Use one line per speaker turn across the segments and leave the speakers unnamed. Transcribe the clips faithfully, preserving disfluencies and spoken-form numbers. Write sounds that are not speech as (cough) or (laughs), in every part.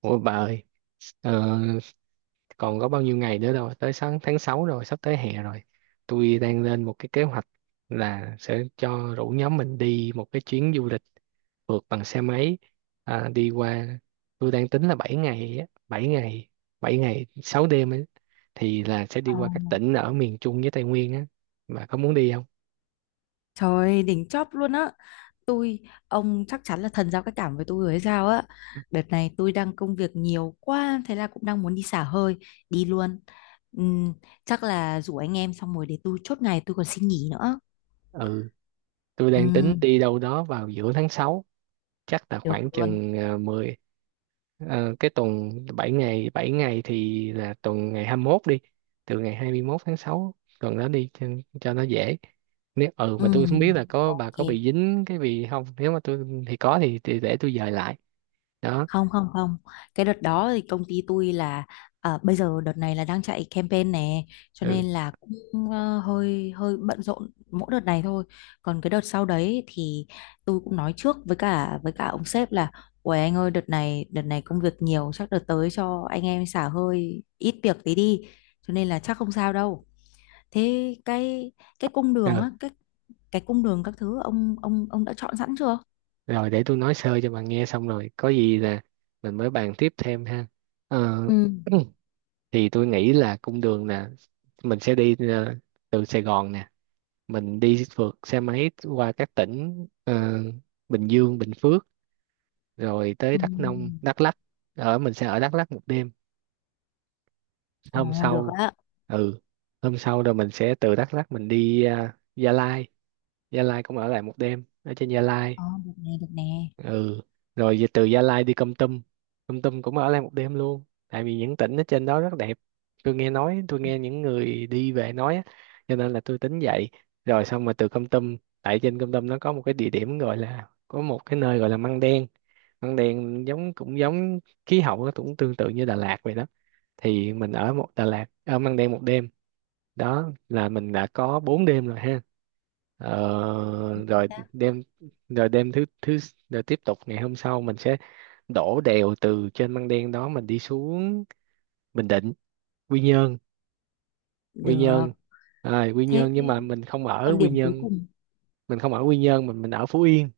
Ủa bà ơi, ờ, còn có bao nhiêu ngày nữa đâu, tới sáng tháng sáu rồi, sắp tới hè rồi. Tôi đang lên một cái kế hoạch là sẽ cho rủ nhóm mình đi một cái chuyến du lịch phượt bằng xe máy à, đi qua. Tôi đang tính là bảy ngày, á, bảy ngày, bảy ngày sáu đêm ấy, thì là sẽ đi
Ờ.
qua các tỉnh ở miền Trung với Tây Nguyên á. Bà có muốn đi không?
Trời đỉnh chóp luôn á. Tôi ông chắc chắn là thần giao cách cảm với tôi rồi hay sao á. Đợt này tôi đang công việc nhiều quá. Thế là cũng đang muốn đi xả hơi. Đi luôn. Ừm, Chắc là rủ anh em xong rồi để tôi chốt ngày tôi còn xin nghỉ nữa.
Ừ, tôi đang tính
Ừm,
đi đâu đó vào giữa tháng sáu, chắc là
Được
khoảng
luôn.
chừng ờ, mười. Ờ, cái tuần bảy ngày bảy ngày thì là tuần ngày hai mươi mốt đi, từ ngày hai mươi mốt tháng sáu tuần đó đi cho, cho nó dễ. Nếu ừ mà tôi không biết
Ừm,
là có bà
Ok.
có bị dính cái gì không, nếu mà tôi thì có thì, thì để tôi dời lại đó.
Không, không, không, cái đợt đó thì công ty tôi là à, bây giờ đợt này là đang chạy campaign nè, cho nên
ừ
là cũng ờ, hơi hơi bận rộn mỗi đợt này thôi. Còn cái đợt sau đấy thì tôi cũng nói trước với cả với cả ông sếp là ôi anh ơi, đợt này đợt này công việc nhiều, chắc đợt tới cho anh em xả hơi ít việc tí đi, cho nên là chắc không sao đâu. thế cái cái cung đường
ừ
á cái cái cung đường các thứ ông ông ông đã chọn sẵn chưa?
Rồi để tôi nói sơ cho bà nghe xong rồi có gì là mình mới bàn tiếp thêm ha. Ờ,
Ừ.
(clears throat) thì tôi nghĩ là cung đường là mình sẽ đi ờ, từ Sài Gòn nè, mình đi phượt xe máy qua các tỉnh ờ, Bình Dương, Bình Phước, rồi tới
Ừ.
Đắk Nông, Đắk Lắk. Ở mình sẽ ở Đắk Lắk một đêm,
Ồ,
hôm
được
sau
á.
ừ hôm sau rồi mình sẽ từ Đắk Lắk mình đi à, Gia Lai. Gia Lai cũng ở lại một đêm ở trên Gia Lai.
Ờ, được nè, được nè.
ừ Rồi về từ Gia Lai đi Kon Tum. Kon Tum cũng ở lại một đêm luôn tại vì những tỉnh ở trên đó rất đẹp. Tôi nghe nói tôi nghe những người đi về nói á, cho nên là tôi tính vậy. Rồi xong mà từ Kon Tum, tại trên Kon Tum nó có một cái địa điểm gọi là có một cái nơi gọi là Măng Đen. Măng Đen giống Cũng giống khí hậu, nó cũng tương tự như Đà Lạt vậy đó, thì mình ở một Đà Lạt ở Măng Đen một đêm. Đó là mình đã có bốn đêm rồi ha. Ờ, rồi
Dạ.
đêm rồi đêm thứ thứ Rồi tiếp tục ngày hôm sau mình sẽ đổ đèo từ trên Măng Đen đó mình đi xuống Bình Định, Quy Nhơn. Quy Nhơn
Được.
à, Quy
Thế
Nhơn nhưng
thì-
mà mình không
Thế
ở
còn
Quy
điểm cuối
Nhơn,
cùng.
mình không ở Quy Nhơn mình mình ở Phú Yên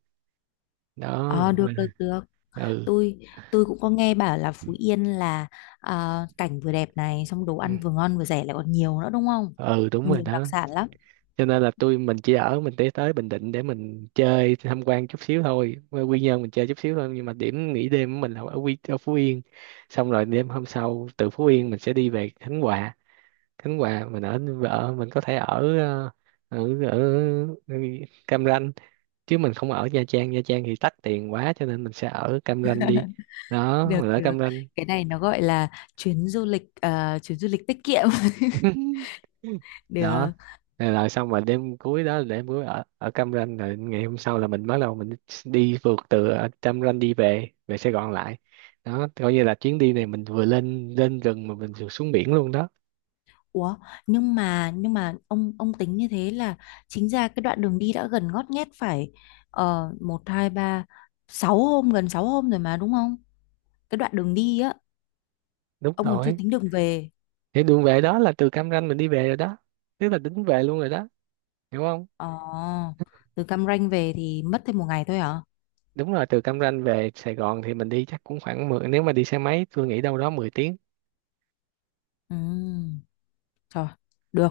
đó.
Ờ,
Mình,
được, được, được.
ừ
Tôi tôi cũng có nghe bảo là Phú Yên là ờ, cảnh vừa đẹp này, xong đồ
ừ
ăn vừa ngon vừa rẻ lại còn nhiều nữa, đúng không?
Ừ, đúng rồi
Nhiều đặc
đó.
sản lắm.
Cho nên là tôi mình chỉ ở mình tới tới Bình Định để mình chơi, tham quan chút xíu thôi. Qua Quy Nhơn mình chơi chút xíu thôi nhưng mà điểm nghỉ đêm của mình là ở Quy ở Phú Yên. Xong rồi đêm hôm sau từ Phú Yên mình sẽ đi về Khánh Hòa. Khánh Hòa mình ở ở mình có thể ở ờ, ở ở Cam Ranh, chứ mình không ở Nha Trang. Nha Trang thì tắc tiền quá cho nên mình sẽ ở Cam Ranh đi. Đó
Được,
mình ở
được.
Cam Ranh.
Cái này nó gọi là chuyến du lịch ờ, chuyến du lịch tiết kiệm. (laughs)
(laughs) Đó
Được.
rồi, rồi xong rồi đêm cuối đó là đêm cuối ở ở Cam Ranh, rồi ngày hôm sau là mình bắt đầu mình đi phượt từ ở Cam Ranh đi về về Sài Gòn lại. Đó coi như là chuyến đi này mình vừa lên lên rừng mà mình vừa xuống biển luôn đó.
Ủa, nhưng mà nhưng mà ông ông tính như thế là chính ra cái đoạn đường đi đã gần ngót nghét phải uh, một hai ba sáu hôm, gần sáu hôm rồi mà, đúng không? Cái đoạn đường đi á
Đúng
ông còn chưa
rồi,
tính đường về.
thì đường về đó là từ Cam Ranh mình đi về rồi đó, tức là tính về luôn rồi đó, hiểu không.
Ờ, từ Cam Ranh về thì mất thêm một ngày thôi hả?
Đúng rồi, từ Cam Ranh về Sài Gòn thì mình đi chắc cũng khoảng mười, nếu mà đi xe máy tôi nghĩ đâu đó mười tiếng.
Ừ. Trời. Được.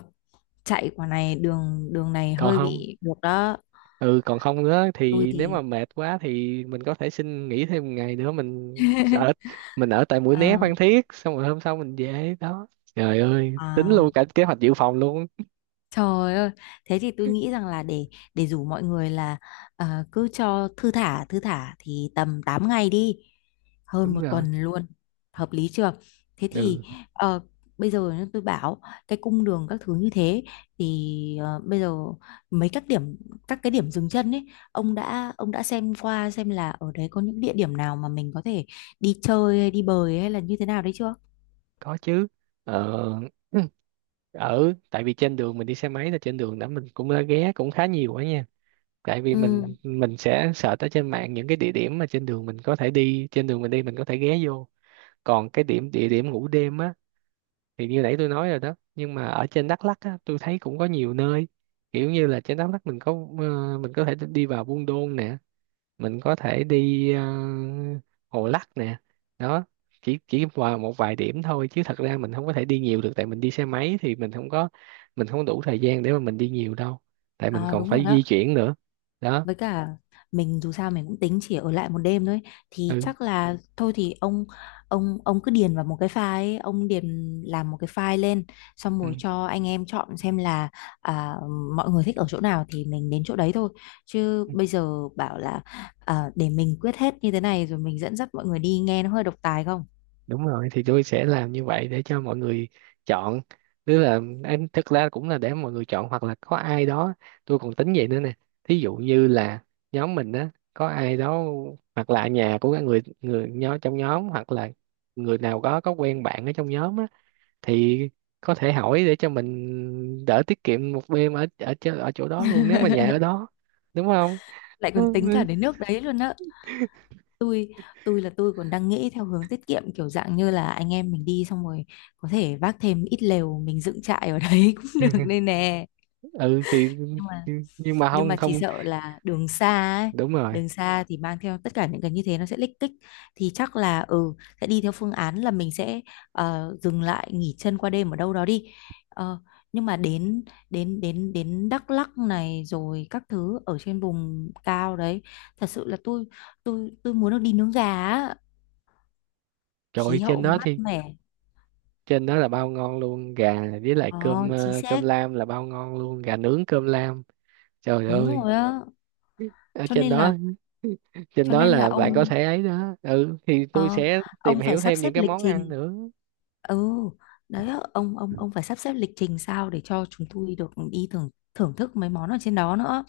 Chạy quả này, đường đường này
Còn
hơi
không
bị được đó.
ừ còn không nữa
Tôi
thì nếu
thì
mà mệt quá thì mình có thể xin nghỉ thêm một ngày nữa, mình ở,
(laughs)
mình ở tại Mũi Né,
Ờ.
Phan Thiết, xong rồi hôm sau mình về đó. Trời ơi tính luôn
À.
cả kế hoạch dự phòng luôn.
Trời ơi, thế thì tôi nghĩ rằng là để để rủ mọi người là ờ, cứ cho thư thả thư thả thì tầm tám ngày đi, hơn
Đúng
một
rồi.
tuần luôn, hợp lý chưa? Thế thì
ừ
ờ, bây giờ nhá, tôi bảo cái cung đường các thứ như thế thì ờ, bây giờ mấy các điểm các cái điểm dừng chân ấy, ông đã ông đã xem qua xem là ở đấy có những địa điểm nào mà mình có thể đi chơi hay đi bơi hay là như thế nào đấy chưa?
có chứ. ờ, (clears throat) Ở tại vì trên đường mình đi xe máy là trên đường đó mình cũng đã ghé cũng khá nhiều quá nha, tại vì
Ừ.
mình mình sẽ search ở trên mạng những cái địa điểm mà trên đường mình có thể đi, trên đường mình đi mình có thể ghé vô. Còn cái điểm địa điểm ngủ đêm á, thì như nãy tôi nói rồi đó, nhưng mà ở trên Đắk Lắk á, tôi thấy cũng có nhiều nơi. Kiểu như là trên Đắk Lắk mình có ờ, mình có thể đi vào Buôn Đôn nè, mình có thể đi ờ, Hồ Lắc nè. Đó chỉ chỉ vào một vài điểm thôi chứ thật ra mình không có thể đi nhiều được, tại mình đi xe máy thì mình không có, mình không đủ thời gian để mà mình đi nhiều đâu, tại mình
À,
còn
đúng rồi
phải
đó.
di chuyển nữa. Đó
Với cả mình dù sao mình cũng tính chỉ ở lại một đêm thôi, thì
ừ
chắc là thôi thì ông ông ông cứ điền vào một cái file ấy, ông điền làm một cái file lên, xong
ừ
rồi cho anh em chọn xem là à, mọi người thích ở chỗ nào thì mình đến chỗ đấy thôi. Chứ bây giờ bảo là à, để mình quyết hết như thế này rồi mình dẫn dắt mọi người đi nghe nó hơi độc tài không?
đúng rồi, thì tôi sẽ làm như vậy để cho mọi người chọn. Tức là em thực ra cũng là để mọi người chọn hoặc là có ai đó. Tôi còn tính vậy nữa nè, thí dụ như là nhóm mình á có ai đó hoặc là nhà của cái người người nhóm trong nhóm hoặc là người nào có có quen bạn ở trong nhóm á, thì có thể hỏi để cho mình đỡ, tiết kiệm một đêm ở ở chỗ- ở chỗ đó luôn nếu mà nhà ở đó, đúng không.
Lại còn tính cả đến nước đấy luôn á. Tôi tôi là tôi còn đang nghĩ theo hướng tiết kiệm, kiểu dạng như là anh em mình đi xong rồi có thể vác thêm ít lều, mình dựng trại ở đấy (laughs) cũng được
(laughs)
nên nè.
Ừ thì
nhưng mà
nhưng mà
nhưng
không
mà chỉ
không
sợ là đường xa ấy.
đúng rồi.
Đường xa thì mang theo tất cả những cái như thế nó sẽ lích kích, thì chắc là ừ sẽ đi theo phương án là mình sẽ ờ, dừng lại nghỉ chân qua đêm ở đâu đó đi. Ờ, nhưng mà đến đến đến đến Đắk Lắk này rồi các thứ ở trên vùng cao đấy, thật sự là tôi tôi tôi muốn được đi nướng gà á,
Trời ơi,
khí
trên
hậu
đó
mát
thì
mẻ.
trên đó là bao ngon luôn, gà với lại cơm
Ờ, chính
ờ, cơm
xác.
lam là bao ngon luôn, gà nướng cơm lam. Trời
Đúng
ơi
rồi á.
ở
cho
trên
nên
đó,
là
trên
cho
đó
nên là
là bạn có
ông
thể ấy đó, ừ thì tôi
ờ,
sẽ tìm
ông phải
hiểu
sắp
thêm
xếp
những cái
lịch
món ăn
trình.
nữa.
Ừ. Đấy á, ông ông ông phải sắp xếp lịch trình sao để cho chúng tôi được đi thưởng thưởng thức mấy món ở trên đó nữa.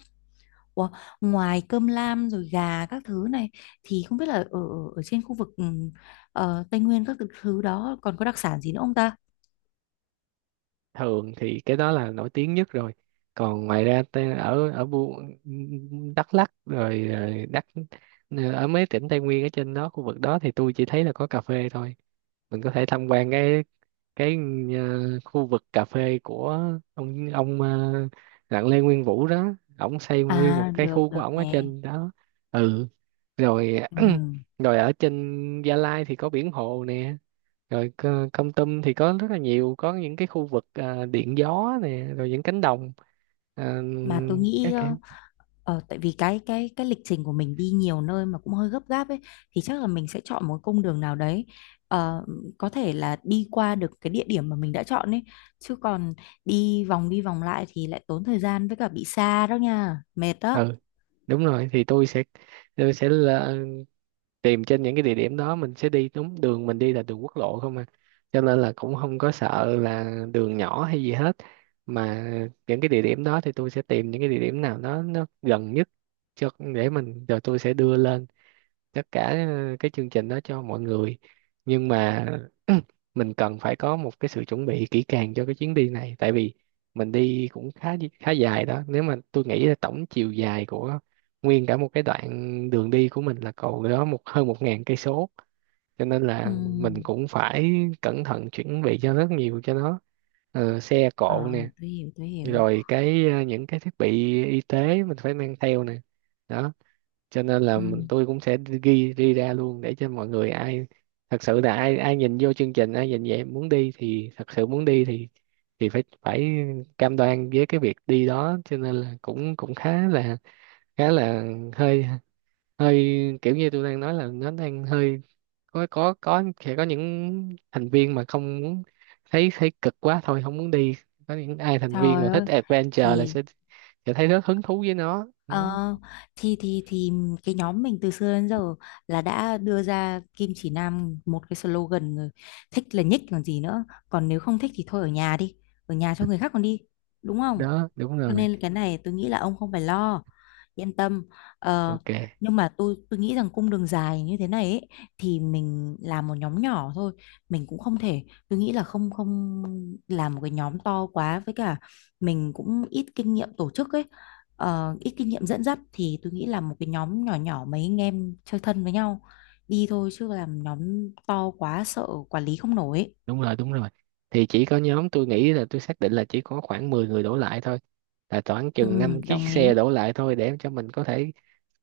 Ủa, ngoài cơm lam rồi gà các thứ này thì không biết là ở ở ở trên khu vực ừ, ờ, Tây Nguyên các thứ đó còn có đặc sản gì nữa không ta?
Thường thì cái đó là nổi tiếng nhất rồi, còn ngoài ra ta- ở ở Bu- Đắk Lắk rồi, rồi Đắk ờ, ở mấy tỉnh Tây Nguyên ở trên đó khu vực đó thì tôi chỉ thấy là có cà phê thôi. Mình có thể tham quan cái cái ờ, khu vực cà phê của ông ông ờ, Đặng Lê Nguyên Vũ đó, ổng xây nguyên một
À,
cái khu
được
của
được
ổng ở
nè.
trên đó. ừ Rồi
Ừ.
(clears throat) rồi ở trên Gia Lai thì có biển hồ nè. Rồi co- Kon Tum thì có rất là nhiều, có những cái khu vực ờ, điện gió nè rồi những cánh đồng ờ,
Mà tôi nghĩ
các
ờ,
kiểu.
ờ, tại vì cái cái cái lịch trình của mình đi nhiều nơi mà cũng hơi gấp gáp ấy, thì chắc là mình sẽ chọn một cung đường nào đấy ờ, có thể là đi qua được cái địa điểm mà mình đã chọn ấy. Chứ còn đi vòng đi vòng lại thì lại tốn thời gian, với cả bị xa đó nha, mệt đó.
ừ Đúng rồi, thì tôi sẽ tôi sẽ là- tìm trên những cái địa điểm đó mình sẽ đi đúng, đường mình đi là đường quốc lộ không à, cho nên là cũng không có sợ là đường nhỏ hay gì hết. Mà những cái địa điểm đó thì tôi sẽ tìm những cái địa điểm nào đó nó gần nhất cho, để mình, rồi tôi sẽ đưa lên tất cả ờ, cái chương trình đó cho mọi người. Nhưng mà (clears throat) mình cần phải có một cái sự chuẩn bị kỹ càng cho cái chuyến đi này, tại vì mình đi cũng khá khá dài đó. Nếu mà tôi nghĩ là tổng chiều dài của nguyên cả một cái đoạn đường đi của mình là cầu đó một hơn một ngàn cây số, cho nên
Ừ.
là mình cũng phải cẩn thận chuẩn bị cho rất nhiều cho nó. Ờ, xe
Ờ,
cộ nè,
tôi hiểu, tôi hiểu.
rồi cái ờ, những cái thiết bị y tế mình phải mang theo nè. Đó cho nên là
Ừ.
tôi cũng sẽ ghi đi ra luôn để cho mọi người, ai thật sự là ai ai nhìn vô chương trình, ai nhìn vậy muốn đi thì thật sự muốn đi thì thì phải phải cam đoan với cái việc đi đó. Cho nên là cũng cũng khá là khá là hơi hơi kiểu như tôi đang nói là nó đang hơi có có có sẽ có những thành viên mà không muốn, thấy thấy cực quá thôi không muốn đi. Có những ai thành viên mà
Trời
thích
ơi.
adventure là
thì
sẽ sẽ thấy rất hứng thú với nó, ừ,
Ờ, thì thì thì cái nhóm mình từ xưa đến giờ là đã đưa ra Kim Chỉ Nam một cái slogan rồi, thích là nhích, còn gì nữa? Còn nếu không thích thì thôi ở nhà đi, ở nhà cho người khác còn đi, đúng không?
đó đúng
Cho
rồi.
nên cái này tôi nghĩ là ông không phải lo, yên tâm. Ờ,
Ok,
nhưng mà tôi tôi nghĩ rằng cung đường dài như thế này ấy, thì mình làm một nhóm nhỏ thôi. Mình cũng không thể, tôi nghĩ là không không làm một cái nhóm to quá. Với cả mình cũng ít kinh nghiệm tổ chức ấy, ờ, ít kinh nghiệm dẫn dắt, thì tôi nghĩ là một cái nhóm nhỏ nhỏ mấy anh em chơi thân với nhau đi thôi, chứ làm nhóm to quá sợ quản lý không nổi ấy.
đúng rồi, đúng rồi thì chỉ có nhóm, tôi nghĩ là tôi xác định là chỉ có khoảng mười người đổ lại thôi, là khoảng
Ừ,
chừng năm chiếc
đồng
xe
ý.
đổ lại thôi, để cho mình có thể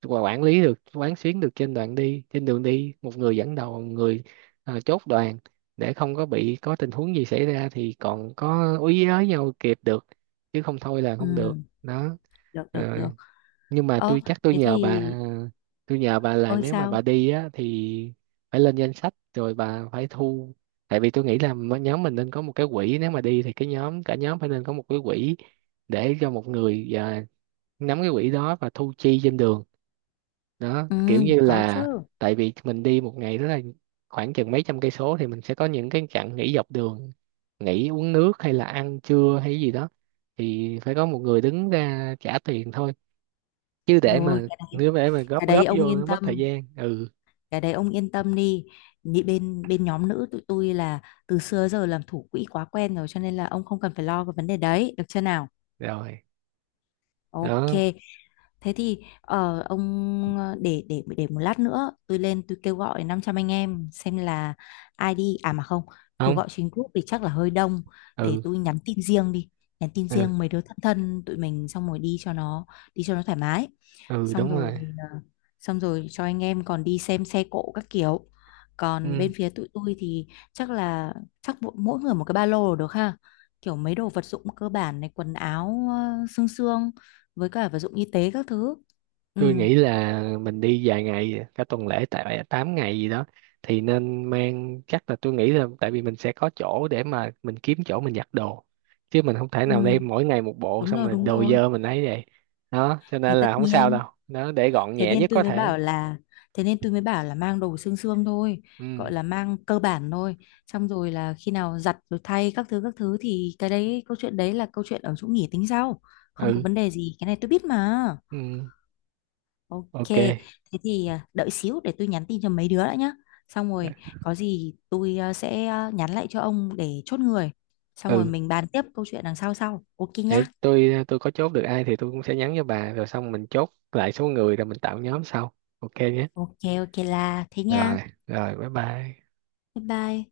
qua- quản lý được, quán xuyến được trên đoạn đi trên đường đi. Một người dẫn đầu, một người ờ, chốt đoàn, để không có bị, có tình huống gì xảy ra thì còn có úy với nhau kịp được, chứ không thôi là không được
Ừ,
đó.
được, được,
Ờ,
được.
nhưng mà
Ờ
tôi chắc tôi
thế
nhờ
thì
bà tôi nhờ bà là
ơi
nếu mà bà
sao.
đi á thì phải lên danh sách rồi bà phải thu. Tại vì tôi nghĩ là m- nhóm mình nên có một cái quỹ, nếu mà đi thì cái nhóm cả nhóm phải nên có một cái quỹ để cho một người à, nắm cái quỹ đó và thu chi trên đường. Đó
Ừ,
kiểu như
có chứ.
là, tại vì mình đi một ngày đó là khoảng chừng mấy trăm cây số, thì mình sẽ có những cái chặng nghỉ dọc đường, nghỉ uống nước hay là ăn trưa hay gì đó, thì phải có một người đứng ra trả tiền thôi, chứ để
Rồi
mà
cái đấy,
nếu để mà góp
cái đấy
góp
ông
vô nó
yên
mất thời
tâm,
gian. ừ
cái đấy ông yên tâm đi. Nhị- Bên bên nhóm nữ tụi tôi là từ xưa giờ làm thủ quỹ quá quen rồi, cho nên là ông không cần phải lo cái vấn đề đấy, được chưa nào?
Rồi
Ok.
đó.
Thế thì ờ, ông ờ, để để để một lát nữa tôi lên tôi kêu gọi năm trăm anh em xem là ai đi. À mà không, kêu
Không
gọi trên group thì chắc là hơi đông, để
ừ
tôi nhắn tin riêng đi, nhắn tin
ừ
riêng mấy đứa thân thân tụi mình xong rồi đi cho nó đi cho nó thoải mái.
ừ
Xong
Đúng
rồi
rồi.
ờ, xong rồi cho anh em còn đi xem xe cộ các kiểu. Còn bên
Ừ,
phía tụi tôi thì chắc là chắc mỗi mỗi người một cái ba lô là được ha, kiểu mấy đồ vật dụng cơ bản này, quần áo ờ, xương xương, với cả vật dụng y tế các thứ. Ừ.
tôi nghĩ là mình đi vài ngày cả tuần lễ tại tám ngày gì đó, thì nên mang, chắc là tôi nghĩ là tại vì mình sẽ có chỗ để mà mình kiếm chỗ mình giặt đồ, chứ mình không thể nào
Ừ,
đem mỗi ngày một bộ
đúng
xong
rồi,
rồi
đúng
đồ
rồi.
dơ mình ấy vậy. Đó cho
Thì
nên
tất
là không sao
nhiên,
đâu. Đó để gọn
thế
nhẹ
nên
nhất
tôi
có
mới
thể.
bảo là thế nên tôi mới bảo là mang đồ xương xương thôi,
ừ
gọi là mang cơ bản thôi. Xong rồi là khi nào giặt rồi thay các thứ các thứ thì cái đấy, câu chuyện đấy là câu chuyện ở chỗ nghỉ, tính sau. Không có
ừ
vấn đề gì, cái này tôi biết mà.
ừ
Ok.
ok.
Thế thì à, đợi xíu để tôi nhắn tin cho mấy đứa đã nhá, xong rồi có gì tôi à, sẽ à, nhắn lại cho ông để chốt người, xong rồi
Ừ
mình bàn tiếp câu chuyện đằng sau sau, ok
để
nhá.
tôi tôi có chốt được ai thì tôi cũng sẽ nhắn cho bà, rồi xong mình chốt lại số người rồi mình tạo nhóm sau, ok nhé.
Ok, ok là thế nha.
Rồi Rồi bye bye.
Bye bye.